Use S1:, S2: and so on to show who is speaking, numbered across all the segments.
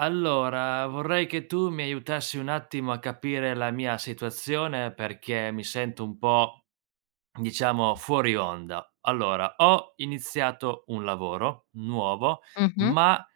S1: Allora, vorrei che tu mi aiutassi un attimo a capire la mia situazione, perché mi sento un po', diciamo, fuori onda. Allora, ho iniziato un lavoro nuovo,
S2: Mh-mh.
S1: ma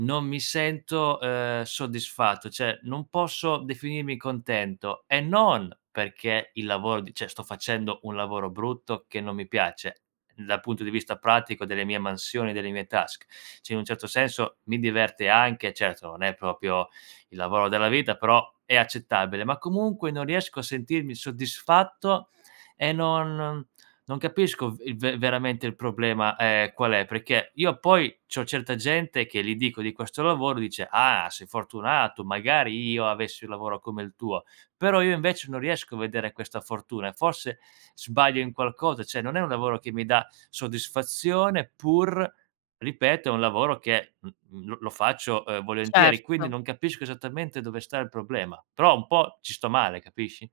S1: non mi sento, ehm, soddisfatto, cioè, non posso definirmi contento e non perché il lavoro di cioè sto facendo un lavoro brutto, che non mi piace dal punto di vista pratico, delle mie mansioni, delle mie task. Cioè, in un certo senso, mi diverte anche. Certo, non è proprio il lavoro della vita, però è accettabile, ma comunque non riesco a sentirmi soddisfatto e non non capisco v il ve veramente il problema, ehm, qual è, perché io, poi, c'ho certa gente che gli dico di questo lavoro, dice: "Ah! Sei fortunato! Magari io avessi un lavoro come il tuo!", però io, invece, non riesco a vedere questa fortuna, e forse sbaglio in qualcosa. Cioè, non è un lavoro che mi dà soddisfazione, pur ripeto, è un lavoro che m mhmm, lo lo faccio, ehm, volentieri. Quindi,
S2: Certo.
S1: non capisco esattamente dove sta il problema, però un po' ci sto male, capisci?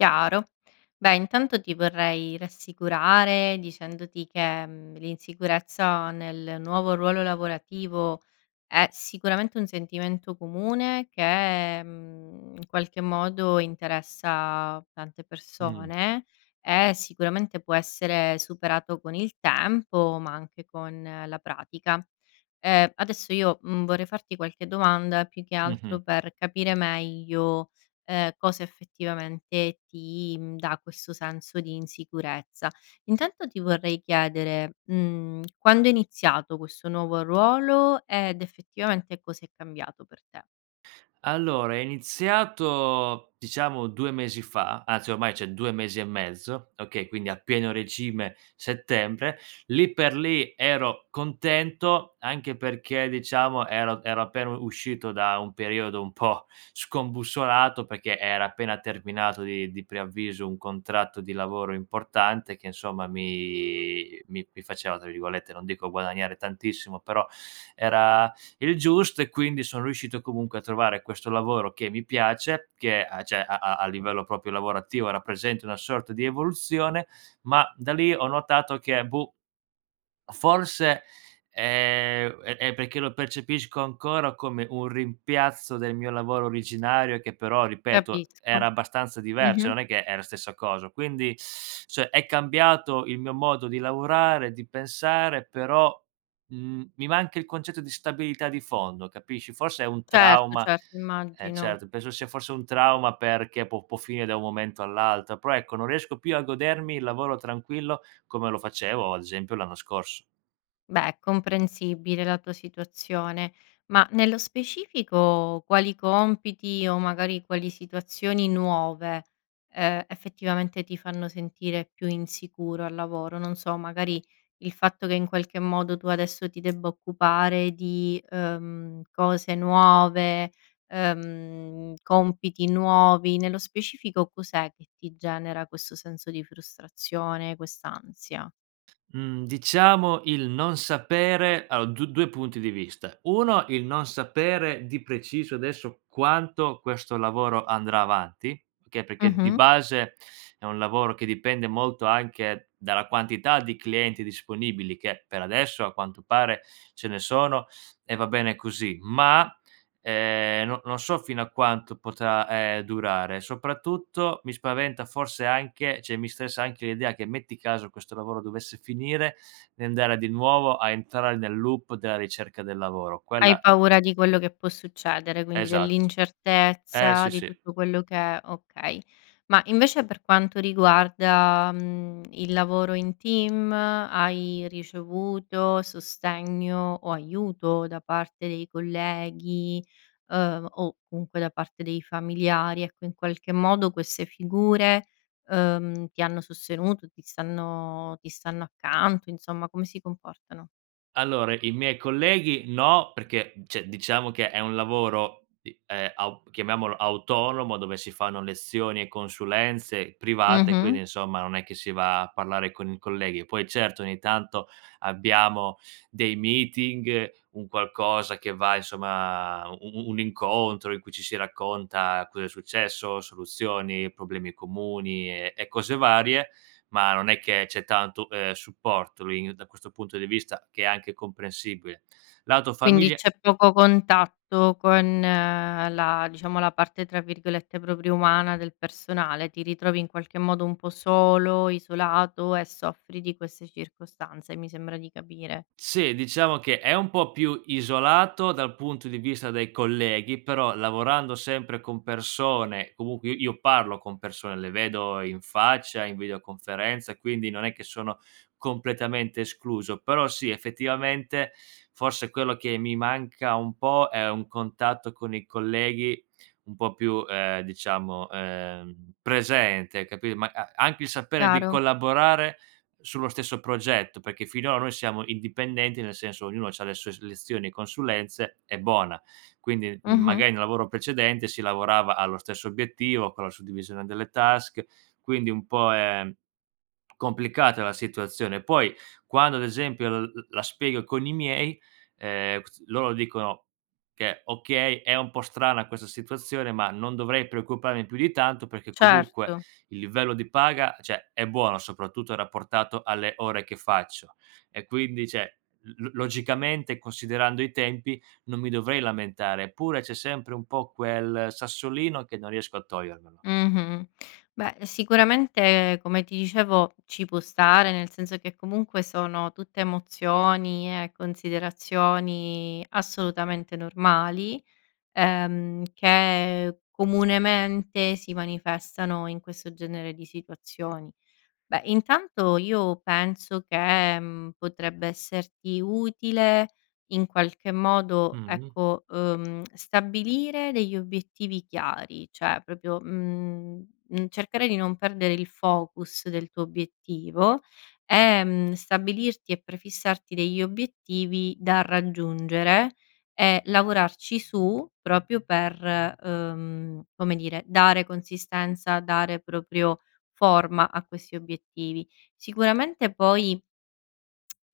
S2: Chiaro. Beh, intanto ti vorrei rassicurare, dicendoti che, mhmm, l'insicurezza nel nuovo ruolo lavorativo è sicuramente un sentimento comune, che, mhmm, in qualche modo interessa tante
S1: Mh.
S2: persone e sicuramente può essere superato con il tempo ma anche con la pratica. Ehm, adesso io, mhmm, vorrei farti qualche domanda, più che
S1: Mh-mh.
S2: altro, per capire meglio, ehm, cosa effettivamente ti, mhmm, dà questo senso di insicurezza. Intanto ti vorrei chiedere, mhmm, quando è iniziato questo nuovo ruolo ed effettivamente cosa è cambiato per te?
S1: Allora, è iniziato, diciamo, 2 mesi fa, anzi ormai cioè 2 mesi e mezzo, okay? Quindi a pieno regime, settembre. Lì per lì ero contento anche perché, diciamo, ero ero appena u uscito da un periodo un po' scombussolato, perché era appena terminato di di preavviso un contratto di lavoro importante che, insomma, mi mi mi faceva, tra virgolette, non dico "guadagnare tantissimo", però era il giusto, e quindi son riuscito comunque a trovare questo lavoro che mi piace, che a cioè, a a livello, proprio, lavorativo, rappresenta una sorta di evoluzione, ma da lì ho notato che boh o forse, ehm, è è perché lo percepisco ancora come un rimpiazzo del mio lavoro originario che però, ripeto, era
S2: Capisco.
S1: abbastanza diver cioè
S2: Mh-mh.
S1: non è che è la stessa coso. Quindi, cioè, è cambiato il mio modo di lavorare, di pensare, però, mhmm, mi manca il concetto di stabilità di fondo, capisci? Forse è un
S2: Certo,
S1: trauma
S2: certo,
S1: eh,
S2: immagino.
S1: certo, penso sia forse un trauma perché può può finire da un momento all'altro. Però, ecco, non riesco più a godermi il lavoro tranquillo, come lo facevo, ad esempio, l'anno scorso.
S2: Beh, è comprensibile la tua situazione. Ma nello specifico quali compiti, o magari, quali situazioni nuove, ehm, effettivamente, ti fanno sentire più insicuro al lavoro? Non so, magari, il fatto che, in qualche modo, tu adesso ti debba occupare di, ehm, cose nuove, ehm, compiti nuovi? Nello specifico, cos'è che ti genera questo senso di frustrazione, quest'ansia?
S1: Mhmm, diciamo, il non sapere a ho d due punti di vista. 1, il non sapere di preciso, adesso, quanto questo lavoro andrà avanti, che perché di
S2: Mh-mh.
S1: base, è un lavoro che dipende molto anche dalla quantità di clienti disponibili, che per adesso, a quanto pare, ce ne sono e va bene così; ma, ehm, no non so fino a quanto potrà, ehm, durare. Soprattutto, mi spaventa forse anche cioè mi stressa anche l'idea che, metti caso questo lavoro dovesse finire, di andare a di nuovo a entrare nel loop della ricerca del lavoro.
S2: Hai
S1: Quella
S2: paura di quello che può succedere, quindi
S1: Esatto. Eh,
S2: dell'incertezza
S1: sì,
S2: di
S1: sì.
S2: tutto quello che è okay. Ma, invece, per quanto riguarda, mhmm, il lavoro in team, hai ricevuto sostegno o aiuto da parte dei colleghi, ehm, o comunque da parte dei familiari? Ecco, in qualche modo queste figure, ehm, ti hanno sostenuto, ti stanno ti stanno accanto, insomma? Come si comportano?
S1: Allora, i miei colleghi no, perché, cioè diciamo che è un lavoro, i ehm, aup chiamiamolo autonomo, dove si fanno lezioni e consulenze private,
S2: Mh-mh.
S1: quindi, insomma, non è che si va a parlare con i colleghi. Poi, certo, ogni tanto abbiamo dei meeting, un qualcosa che va insomma, u u u un incontro in cui ci si racconta cosa è successo, soluzioni, problemi comuni, e e cose varie, ma non è che c'è tanto, ehm, supporto lì da questo punto di vista, che è anche comprensibile. Lato
S2: Quindi
S1: familia
S2: c'è poco contatto con la diciamo la parte, tra virgolette, proprio umana del personale. Ti ritrovi in qualche modo un po' solo, isolato e soffri di queste circostanze, mi sembra di capire.
S1: Sì, diciamo che è un po' più isolato dal punto di vista dei colleghi, però, lavorando sempre con persone comunque i io parlo con persone, le vedo in faccia, in videoconferenza, e quindi non è che sono completamente escluso. Però sì, effettivamente, forse quello che mi manca un po' è un contatto con i colleghi un po' più, ehm, diciamo, ehm, presente, capi ma a anche il sapere di
S2: Chiaro.
S1: collaborare sullo stesso progetto, perché finora noi siamo indipendenti, nel senso ognuno c'ha le sue s lezioni e consulenze, e bona. Quindi, m
S2: Mh-mh.
S1: magari, in un lavoro precedente si lavorava allo stesso obiettivo con la suddivisione delle task, quindi un po' è complicata la situazione. Poi quando, ad esempio, l l la spiego con i miei, ehm, [unintelligible] loro dicono che, okay, è un po' strana questa situazione, ma non dovrei preoccuparmi più di tanto, perché comunque
S2: Certo.
S1: il livello di paga, cioè è buono, soprattutto rapportato alle ore che faccio. E quindi, cioè, l l logicamente, considerando i tempi, non mi dovrei lamentare. Eppure, c'è sempre un po' quel sassolino, che non riesco a togliermelo.
S2: Mh-mh. Beh, sicuramente, come ti dicevo, ci può stare, nel senso che, comunque, sono tutte emozioni e considerazioni assolutamente normali, ehm, che, comunemente, si manifestano in questo genere di situazioni. Beh, intanto, io penso che, mhmm, potrebbe esserti utile, in qualche modo,
S1: Mh-mh.
S2: ecco, ehm, stabilire degli obiettivi chiari. Cioè, proprio, mhmm, mhmm, cercare di non perdere il focus del tuo obiettivo, e, mhmm, stabilirti e prefissarti degli obiettivi da raggiungere, e lavorarci su proprio per, ehm, come dire, dare consistenza, dare, proprio, forma a questi obiettivi. Sicuramente, poi,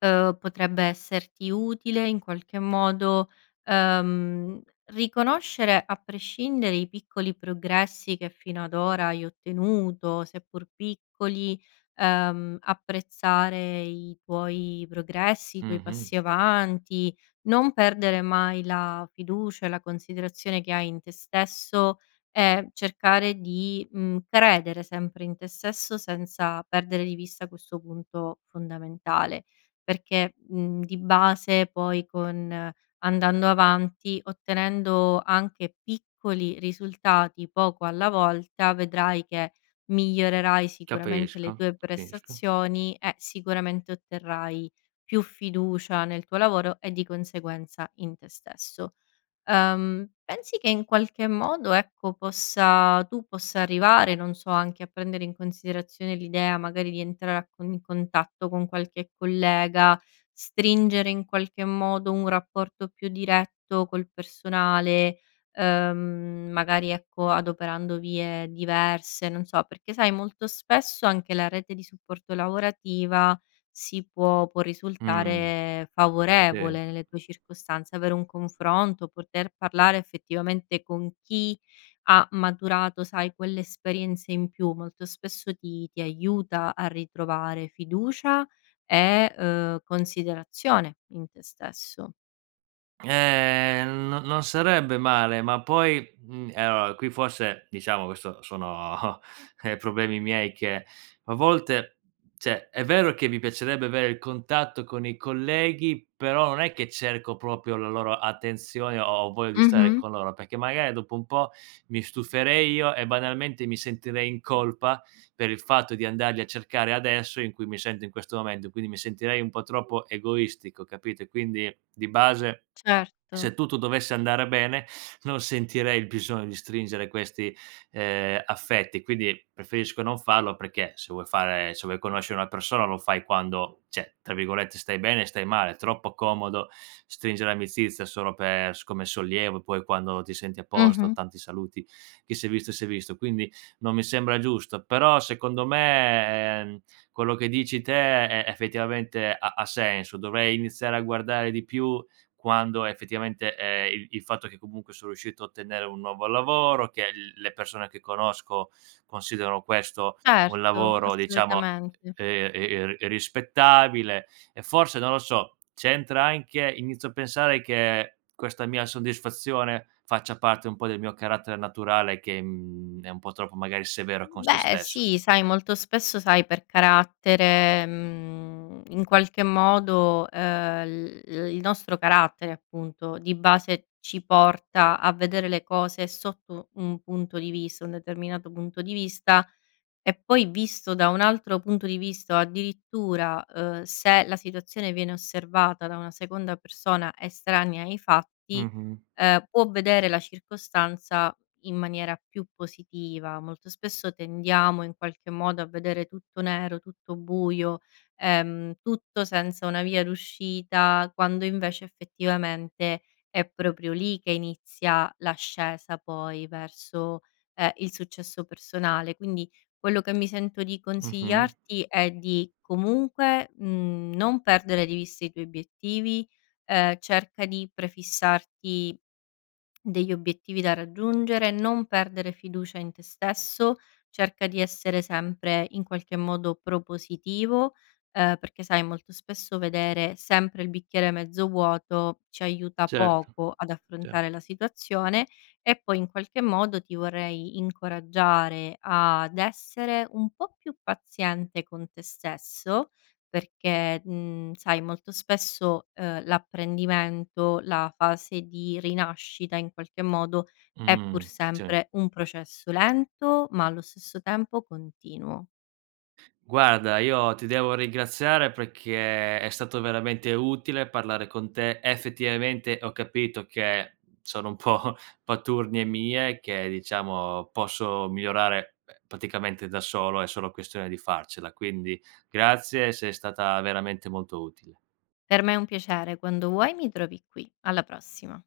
S2: ehm, potrebbe esserti utile, in qualche modo, ehm, riconoscere, a prescindere, i piccoli progressi che fino ad ora hai ottenuto. Seppur piccoli, ehm, apprezzare i tuoi progressi, i tuoi
S1: Mh-mh.
S2: passi avanti, non perdere mai la fiducia e la considerazione che hai in te stesso, e cercare di, mhmm, credere sempre in te stesso senza perdere di vista questo punto fondamentale. Perché, mhmm, di base poi, con andando avanti, ottenendo anche piccoli risultati, poco alla volta vedrai che migliorerai sicuramente le
S1: Capisco,
S2: tue
S1: capisco.
S2: prestazioni e sicuramente otterrai più fiducia nel tuo lavoro e di conseguenza in te stesso. Ehm, pensi che, in qualche modo, ecco, possa tu possa arrivare, non so, anche a prendere in considerazione l'idea magari di entrare a con in contatto con qualche collega, stringere, in qualche modo, un rapporto più diretto col personale, ehm, mhmm, magari, ecco, adoperando vie diverse? Non so. perché sai, molto spesso, anche la rete di supporto lavorativa si può può
S1: Mh,
S2: risultare
S1: sìr.
S2: favorevole, nelle tue circostanze. Avere un confronto, poter parlare effettivamente con chi ha maturato, sai, quell'esperienza in più, molto spesso ti ti aiuta a ritrovare fiducia e, ehm, considerazione in te stesso.
S1: Ehm, no non sarebbe male, ma poi, mhmm, e allora, qui forse diciamo, questo sono eh, problemi miei che, a volte, cioè è vero che mi piacerebbe avere il contatto con i colleghi, però non è che cerco proprio la loro attenzione o ho voglia di stare
S2: Mh-mh.
S1: con loro, perché, magari, dopo un po', mi stuferei io e, banalmente, mi sentirei in colpa, per il fatto di andarli a cercare adesso in cui mi sento in questo momento, e quindi mi sentirei un po' troppo egoistico, capito? E quindi, di base,
S2: Certo.
S1: se tutto dovesse andare bene, non sentirei il bisogno di stringere questi, ehm, affetti. Quindi, preferisco non farlo, perché se vuoi fare se vuoi conoscere una persona lo fai quando cioè, tra virgolette, "stai bene" e "stai male". Troppo comodo stringere amicizia solo per s come sollievo, poi quando ti senti a posto:
S2: Mh-mh.
S1: "Tanti saluti, chi si è visto, si è visto". Quindi non mi sembra giusto. Però, secondo me, ehm, quello che dici te è effettivamente ha ha senso, dovrei iniziare a guardare di più quando effettivamente, ehm il il fatto che, comunque, son riuscito a ottenere un nuovo lavoro, che il le persone che conosco considerano questo un
S2: Certo,
S1: lavoro, diciamo,
S2: assolutamente.
S1: ehm, e e e ri rispettabile e forse, non lo so, c'entra anche inizio a pensare che questa mia soddisfazione faccia parte un po' del mio carattere naturale che, mhmm, è un po' troppo, magari, severo con
S2: Mhmm,
S1: sé
S2: beh,
S1: stesso.
S2: sì. Sai, molto spesso, sai, per carattere, mhmm, in qualche modo, ehm, l l il nostro carattere, appunto, di base, ci porta a vedere le cose sotto un punto di vista, un determinato punto di vista, e poi visto da un altro punto di vista addirittura, ehm, se la situazione viene osservata da una seconda persona, estranea ai fatti,
S1: Mh-mh.
S2: ehm, può vedere la circostanza in maniera più positiva. Molto spesso tendiamo, in qualche modo, a vedere tutto nero, tutto buio, ehm, tutto senza una via d'uscita, quando invece, effettivamente, è proprio lì che inizia l'ascesa, poi, verso, ehm, il successo personale. Quindi, quello che mi sento di
S1: Mh-mh.
S2: consigliarti è di, comunque, mhmm, non perdere di vista i tuoi obiettivi. Ehm, cerca di prefissarti degli obiettivi da raggiungere, non perdere fiducia in te stesso, cerca di essere sempre, in qualche modo, propositivo, ehm, perché sai, molto spesso vedere sempre il bicchiere mezzo vuoto ci aiuta
S1: Certo,
S2: poco ad
S1: cer
S2: affrontare la situazione. E poi, in qualche modo, ti vorrei incoraggiare ad essere un po' più paziente con te stesso perché, mhmm, sai, molto spesso, ehm, l'apprendimento, la fase di rinascita, in qualche modo, è pur
S1: Mh, sì.
S2: sempre un processo lento, ma allo stesso tempo continuo.
S1: Guarda, io ti devo ringraziare, perché è stato veramente utile parlare con te. Effettivamente, ho capito che sono un po' paturnie mie che, diciamo, posso migliorare, ehm, praticamente da solo, è solo questione di farcela. Quindi grazie, sei stata veramente molto utile.
S2: Per me è un piacere, quando vuoi mi trovi qui. Alla prossima.